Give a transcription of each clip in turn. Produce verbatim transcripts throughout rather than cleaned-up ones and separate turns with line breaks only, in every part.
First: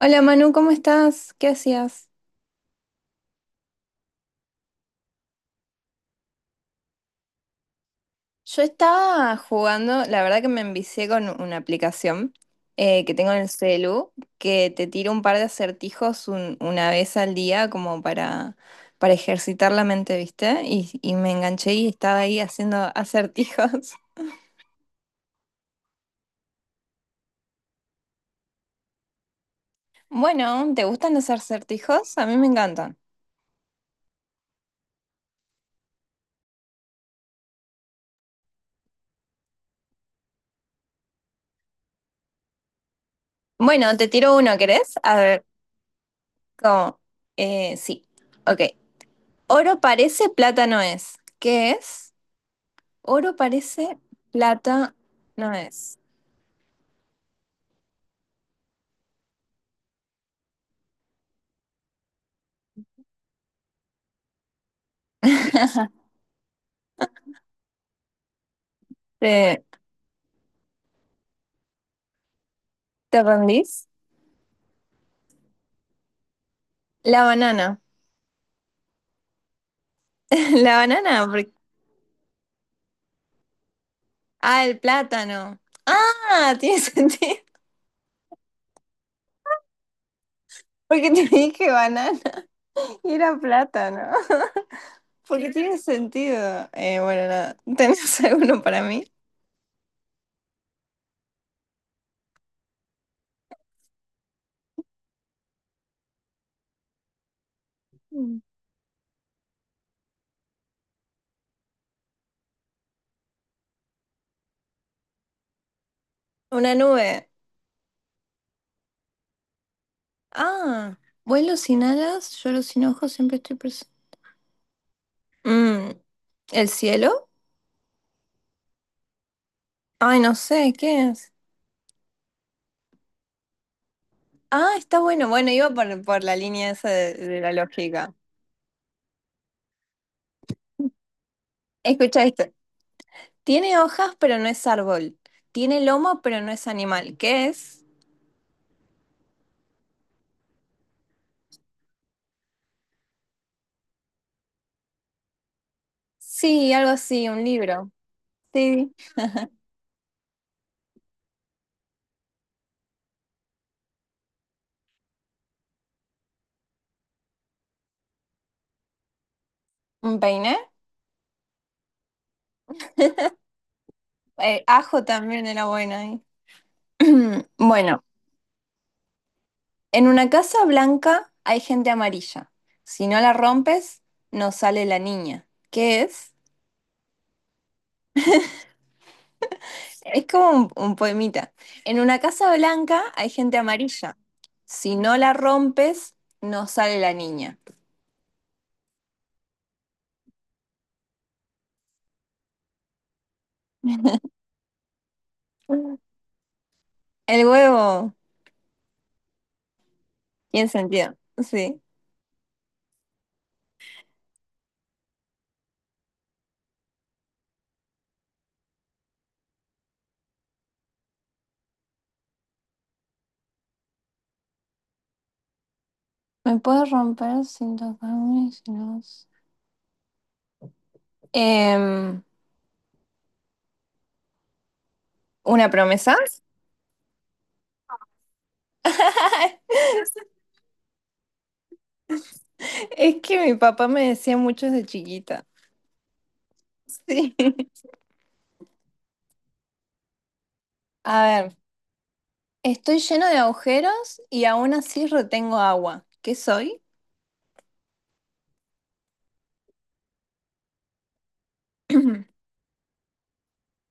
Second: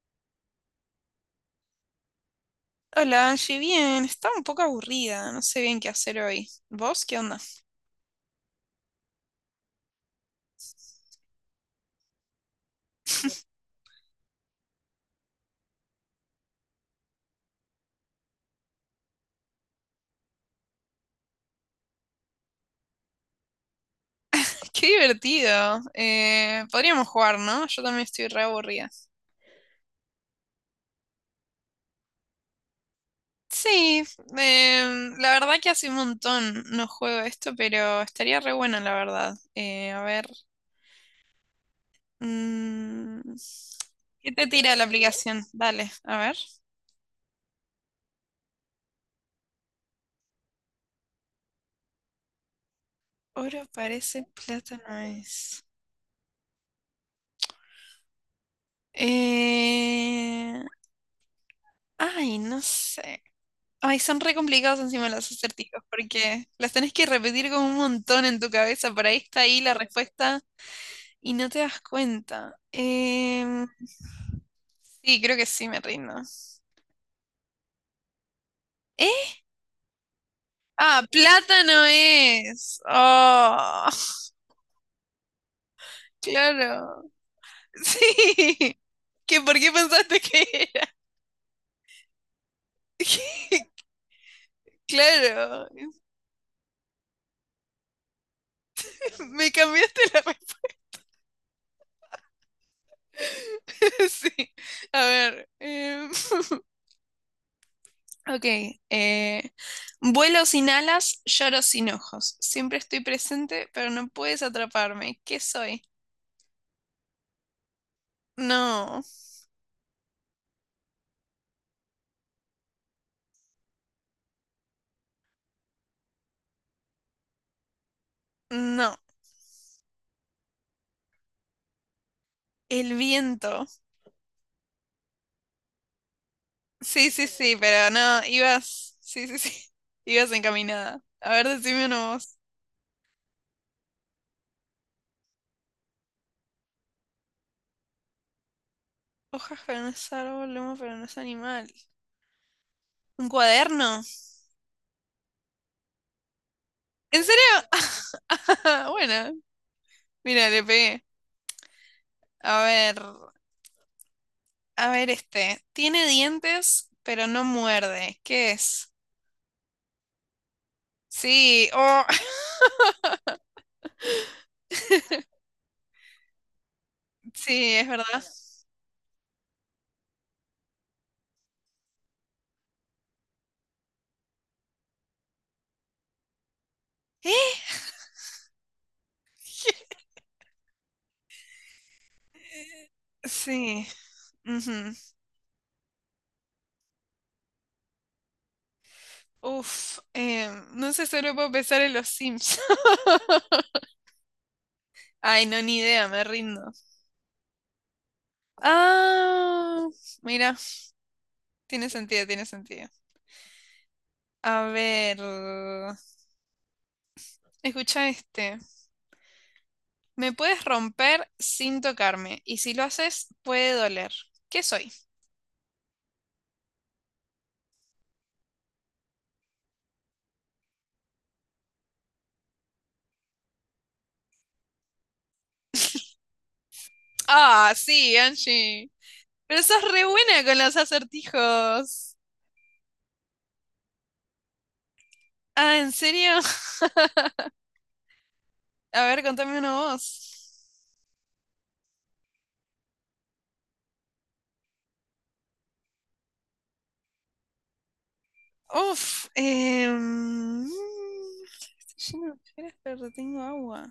Hola Manu, ¿cómo estás? ¿Qué hacías?
Hola, Angie, bien, estaba un poco aburrida, no sé bien qué hacer hoy. ¿Vos qué onda?
Yo estaba jugando, la verdad que me envicié con una aplicación eh, que tengo en el celu, que te tira un par de acertijos un- una vez al día como para, para ejercitar la mente, ¿viste? Y, y me enganché y estaba ahí haciendo acertijos.
Qué divertido. Eh, podríamos jugar, ¿no? Yo también estoy re aburrida.
Bueno, ¿te gustan los acertijos? A mí me encantan.
Sí, em, la verdad que hace un montón no juego esto, pero estaría re bueno, la verdad. Eh, a ver, mm,
Bueno, te
¿qué
tiro
te
uno,
tira la
¿querés? A ver,
aplicación? Dale, a ver.
¿cómo? Eh, sí, ok. Oro parece, plata no es. ¿Qué es? Oro
Oro
parece,
parece, plata
plata
no
no
es.
es.
Eh, ay, no sé. Ay, son re complicados encima los acertijos porque las tenés que repetir como un montón en tu cabeza. Por ahí está ahí
¿Te,
la respuesta y no te das cuenta.
¿te
Em,
rendís?
sí, creo que sí me rindo.
La banana.
¿Eh?
La
Ah,
banana. porque-
plátano es. Oh,
Ah, el plátano. Ah, tiene
claro.
sentido.
Sí. ¿Qué, por qué pensaste que era?
Porque te dije banana y era plátano. Porque
Claro.
tiene sentido. Eh, bueno, nada. ¿Tenés alguno para mí?
Me cambiaste la respuesta. Sí. A ver. em,
Mm.
Ok, eh, vuelo sin alas, lloro sin ojos. Siempre estoy presente, pero no puedes atraparme. ¿Qué soy?
Una nube.
No,
Ah, vuelo sin alas, lloro sin ojos, siempre estoy presente. Mm, ¿el cielo?
no,
Ay, no sé, ¿qué es?
el viento.
Ah, está bueno. Bueno, iba por, por la línea esa
Sí,
de,
sí,
de la
sí, pero
lógica.
no, ibas, sí, sí, sí, ibas encaminada. A ver, decime uno
Escucha
vos.
esto. Tiene hojas, pero no es árbol. Tiene lomo, pero no es animal. ¿Qué es?
Hojas, pero no es árbol, lomo, pero no es animal. ¿Un cuaderno?
Sí, algo
¿En
así, un
serio?
libro. Sí.
Bueno, mira, le pegué. A ver, a ver este. Tiene dientes, pero no muerde. ¿Qué es?
¿Un peine?
Sí, oh,
Eh, ajo también era bueno ahí.
sí, es
Bueno,
verdad.
en una casa blanca hay gente amarilla. Si no la rompes, no sale la niña. ¿Qué es?
¿Eh?
Es como un, un poemita. En una casa blanca hay gente
Sí.
amarilla.
Ujú.
Si no la rompes, no sale la niña.
Uf, eh, no sé, solo puedo pensar en los Sims. Ay, no, ni idea, me rindo.
El huevo
Ah, mira,
tiene sentido. Sí.
tiene sentido, tiene sentido. A ver, escucha este. Me puedes romper sin tocarme, y si lo haces, puede doler. ¿Qué soy?
¿Me puedo romper sin tocarme? si no- Em, ¿una promesa?
Ah, sí, Angie. Pero sos re buena con los acertijos.
Es que mi papá me decía mucho desde chiquita.
Ah, ¿en serio?
Sí.
A ver, contame una voz.
A ver, estoy lleno de agujeros y aún así retengo agua. ¿Qué soy?
Uf, em, estoy lleno de ojeras, pero tengo agua.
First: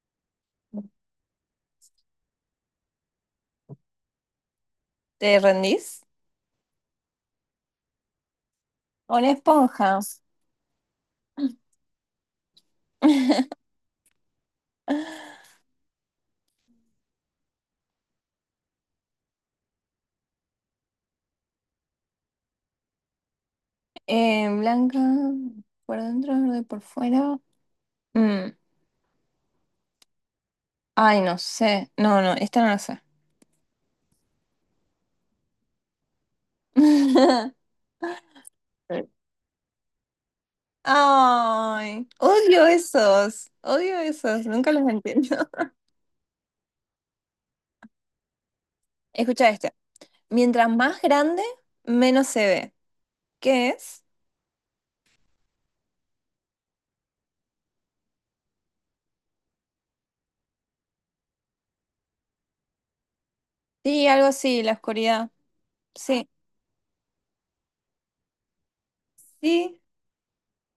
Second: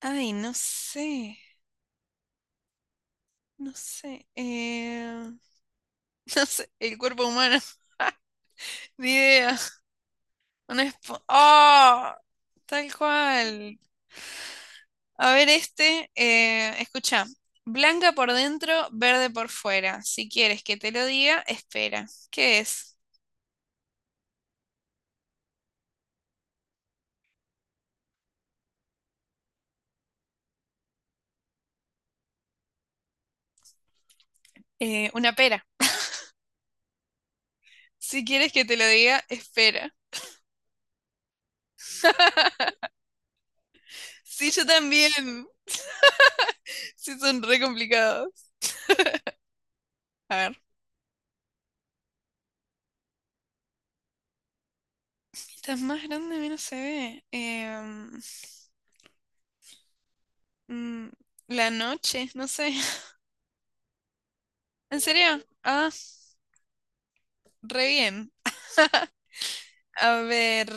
Ay, no sé, no sé.
¿Te
Em,
rendís?
no sé, el cuerpo humano. Ni
Una
idea.
esponja.
Una espo- ¡Ah! Tal cual. A ver, este, eh, escucha. Blanca por dentro, verde por fuera. Si quieres que te lo diga, espera. ¿Qué es?
Eh, blanca por dentro, verde por fuera. Mm, ay, no sé. No, no, esta no la sé.
Eh, una pera. Si quieres que te lo diga, espera.
Ay, odio esos. Odio esos.
Sí, yo
Nunca los
también.
entiendo.
Sí, son re complicados.
Escucha este.
A ver.
Mientras más grande, menos se ve. ¿Qué es?
Mientras más grande, menos se ve. Em, mm, la noche, no sé.
Sí, algo así, la
¿En
oscuridad.
serio? Ah,
Sí,
re bien.
sí.
A ver,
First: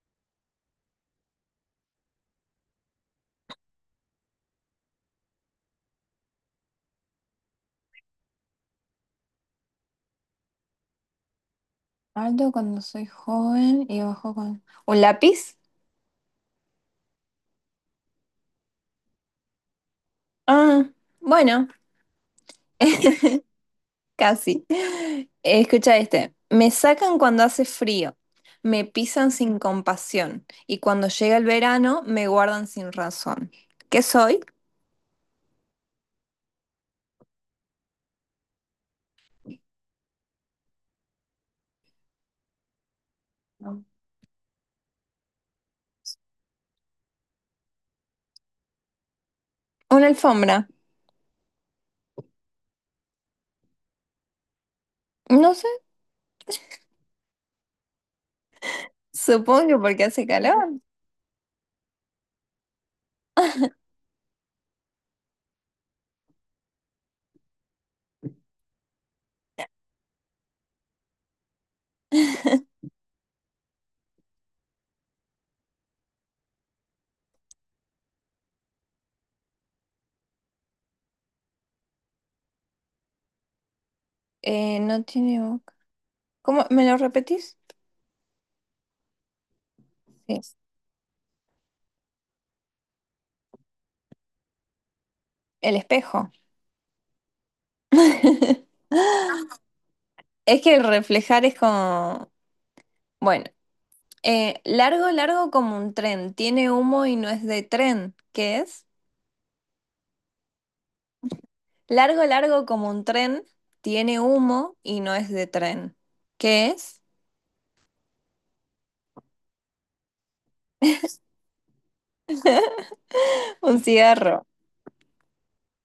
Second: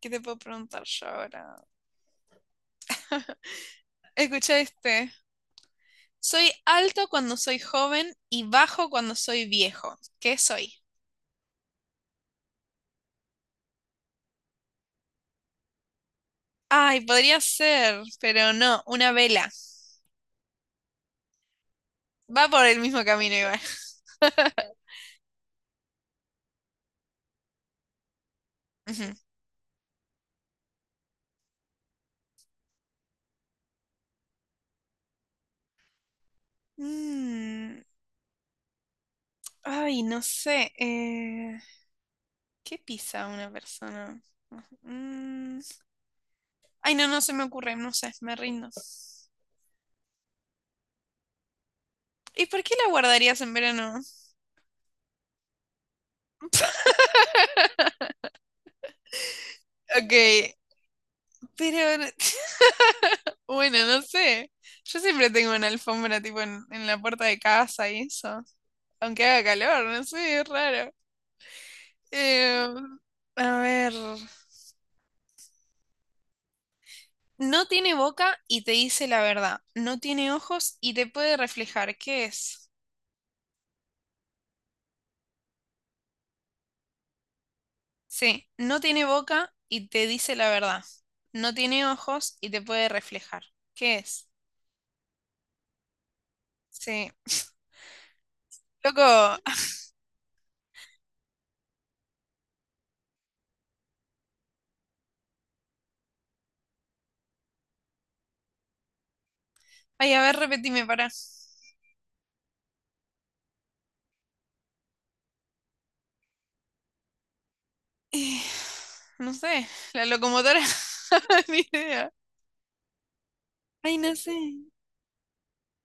¿qué te puedo preguntar yo ahora? Escucha este. Soy alto cuando soy joven y bajo cuando soy viejo. ¿Qué soy?
Alto cuando soy joven y bajo cuando... ¿Un lápiz?
Ay, podría ser, pero no, una vela.
Ah, bueno.
Va por el mismo camino igual.
Casi. Eh, Escucha este. Me sacan cuando hace frío, me
Ujú.
pisan sin compasión y cuando llega el verano me guardan sin razón. ¿Qué soy?
Mm, Ay, no sé. eh, ¿Qué pisa una
No.
persona? Mm, Ay, no, no se me ocurre, no sé, me rindo.
Una alfombra.
¿Y por qué la guardarías en verano?
No sé, supongo que porque
Ok,
hace calor.
pero bueno, no sé. Yo siempre tengo una alfombra tipo en, en, la puerta de casa y eso. Aunque haga calor, no sé, es raro. Eh, a ver. No tiene boca y te dice la verdad. No tiene ojos y te puede reflejar. ¿Qué es?
Eh, no tiene boca. ¿Cómo? ¿Me lo repetís?
Sí, no tiene boca y te dice
Sí.
la verdad. No tiene ojos y te puede reflejar. ¿Qué es?
El espejo.
Sí. Loco.
Es que el reflejar es como... Bueno, eh, largo, largo como un tren. Tiene humo y no es de tren. ¿Qué es?
Ay, a ver, repetime, para.
Largo, largo como un tren, tiene humo y no es de tren. ¿Qué es?
Eh, no sé. La locomotora. Ni idea.
Un
Ay, no sé.
cigarro.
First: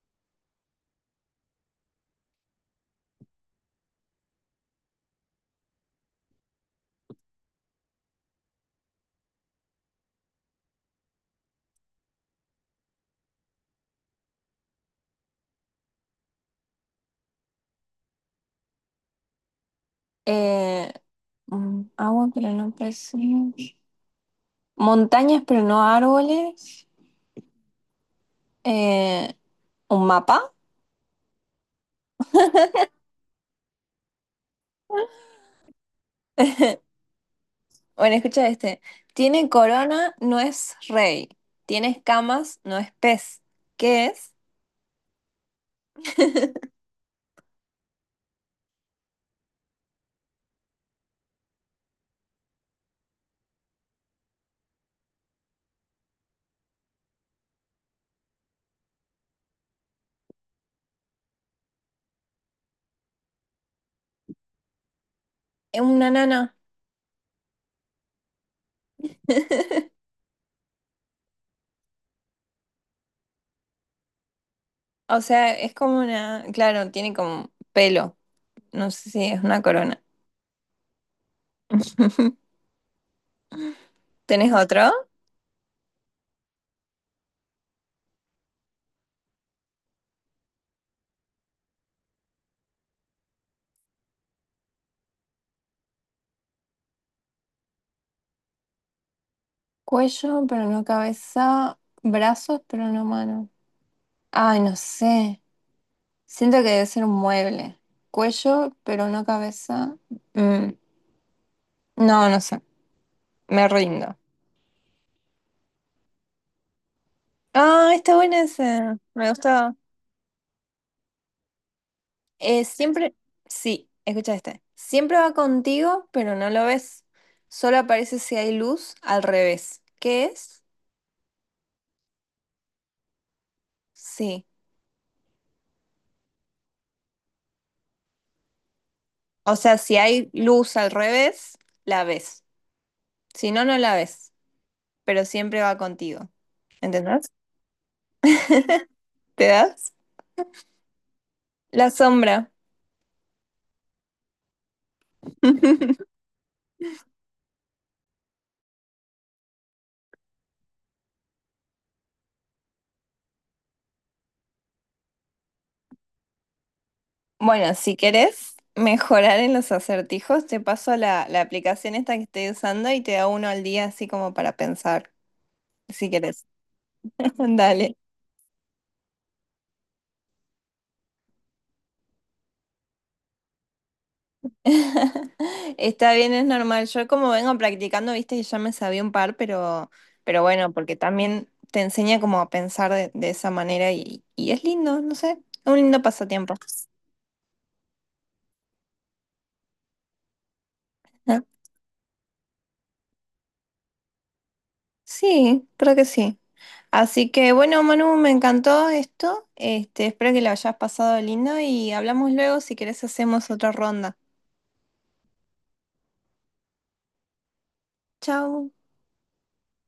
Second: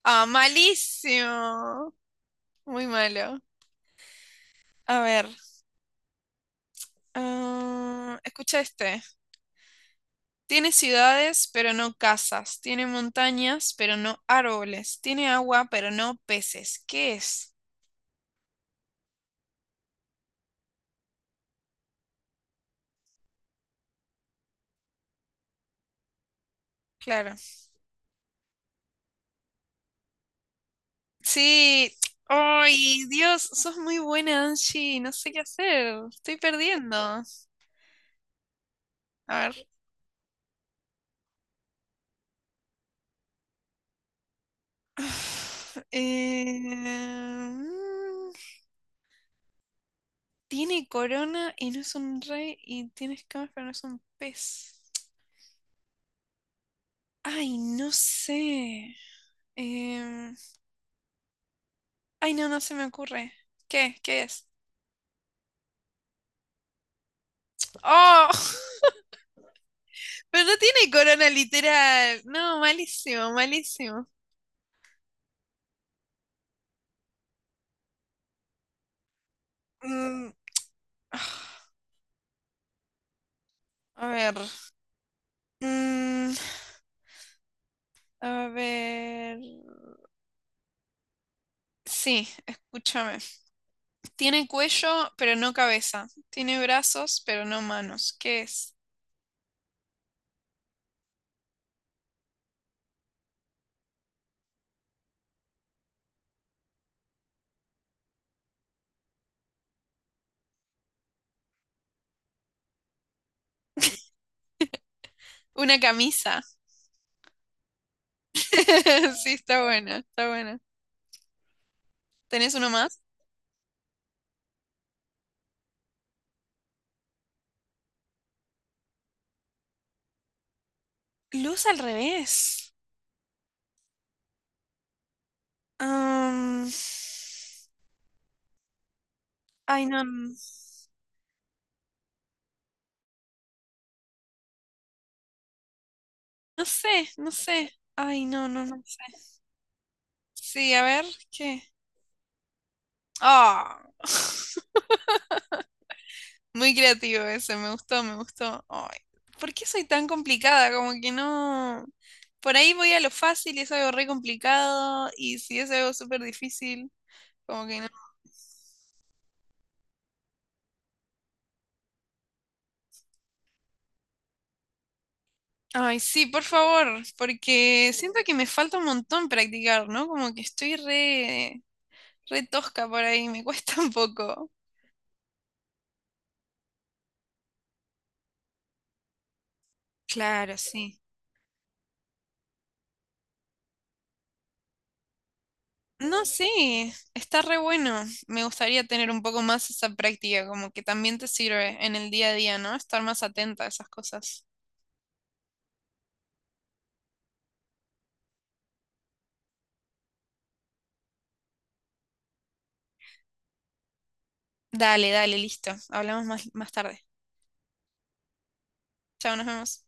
Ah, malísimo. Muy malo. A ver. Ah, escucha este. Tiene ciudades, pero no casas. Tiene montañas, pero no árboles. Tiene agua, pero no peces. ¿Qué es?
Eh, mm, agua, pero no pez. Montañas, pero no árboles.
Claro.
Eh, ¿un mapa?
Sí, ay, Dios, sos muy buena, Angie, no sé qué hacer, estoy perdiendo.
Bueno, escucha este.
A
Tiene
ver.
corona, no es rey. Tiene escamas, no es pez. ¿Qué es?
Eh, mm, Tiene corona y no es un rey y tiene escamas pero no es un pez. Ay, no sé. Em, Ay, no, no se me ocurre. ¿Qué? ¿Qué es?
Es una nana.
¡Oh! Pero no tiene corona literal. No, malísimo, malísimo.
O sea, es como una... Claro, tiene como pelo. No sé si es una corona.
Mm, a ver.
¿Tenés otro?
Mm, A ver. Sí, escúchame. Tiene cuello, pero no cabeza. Tiene brazos, pero no manos. ¿Qué es?
Cuello, pero no cabeza. Brazos, pero no mano. Ay, no sé. Siento que debe ser un mueble. Cuello, pero no cabeza. Mm, no, no sé. Me rindo.
Una camisa.
Ah, está bueno ese. Me
Sí, está
gustaba.
buena, está buena. ¿Tenés
Eh,
uno más?
siempre, sí, escucha este. Siempre va contigo, pero no lo ves. Solo aparece si hay luz al revés. ¿Qué es?
Luz al revés.
Sí.
Am,
O sea,
Ay,
si
no.
hay
n-
luz al revés, la ves. Si no, no la ves. Pero siempre va contigo.
No sé,
¿Entendés?
no sé. Ay, no, no, no sé.
¿Te das?
Sí, a ver, ¿qué?
La sombra.
Ah. Muy creativo ese, me gustó, me gustó. Ay, ¿por qué soy tan complicada? Como que no. Por ahí voy a lo fácil y es algo re complicado. Y si es algo súper difícil, como
Bueno,
que no.
si querés mejorar en los acertijos, te paso la, la aplicación esta que estoy usando y te da uno al día así como para pensar,
Ay,
si
sí, por
querés.
favor, porque
Dale.
siento que me falta un montón practicar, ¿no? Como que estoy re, re tosca por ahí, me cuesta un poco.
Está bien, es normal. Yo como vengo practicando, viste que ya me sabía un par, pero, pero
Claro,
bueno, porque
sí.
también te enseña como a pensar de, de esa manera y, y es lindo, no sé, es un lindo
No,
pasatiempo.
sí, está re bueno. Me gustaría tener un poco más esa práctica, como que también te sirve en el día a día, ¿no? Estar más atenta a esas cosas.
Sí, creo que sí. Así que bueno, Manu, me encantó esto. Este, espero que lo hayas pasado lindo y hablamos luego si querés hacemos otra ronda.
Dale, dale, listo. Hablamos más, más tarde.
Chau.
Chao, nos vemos.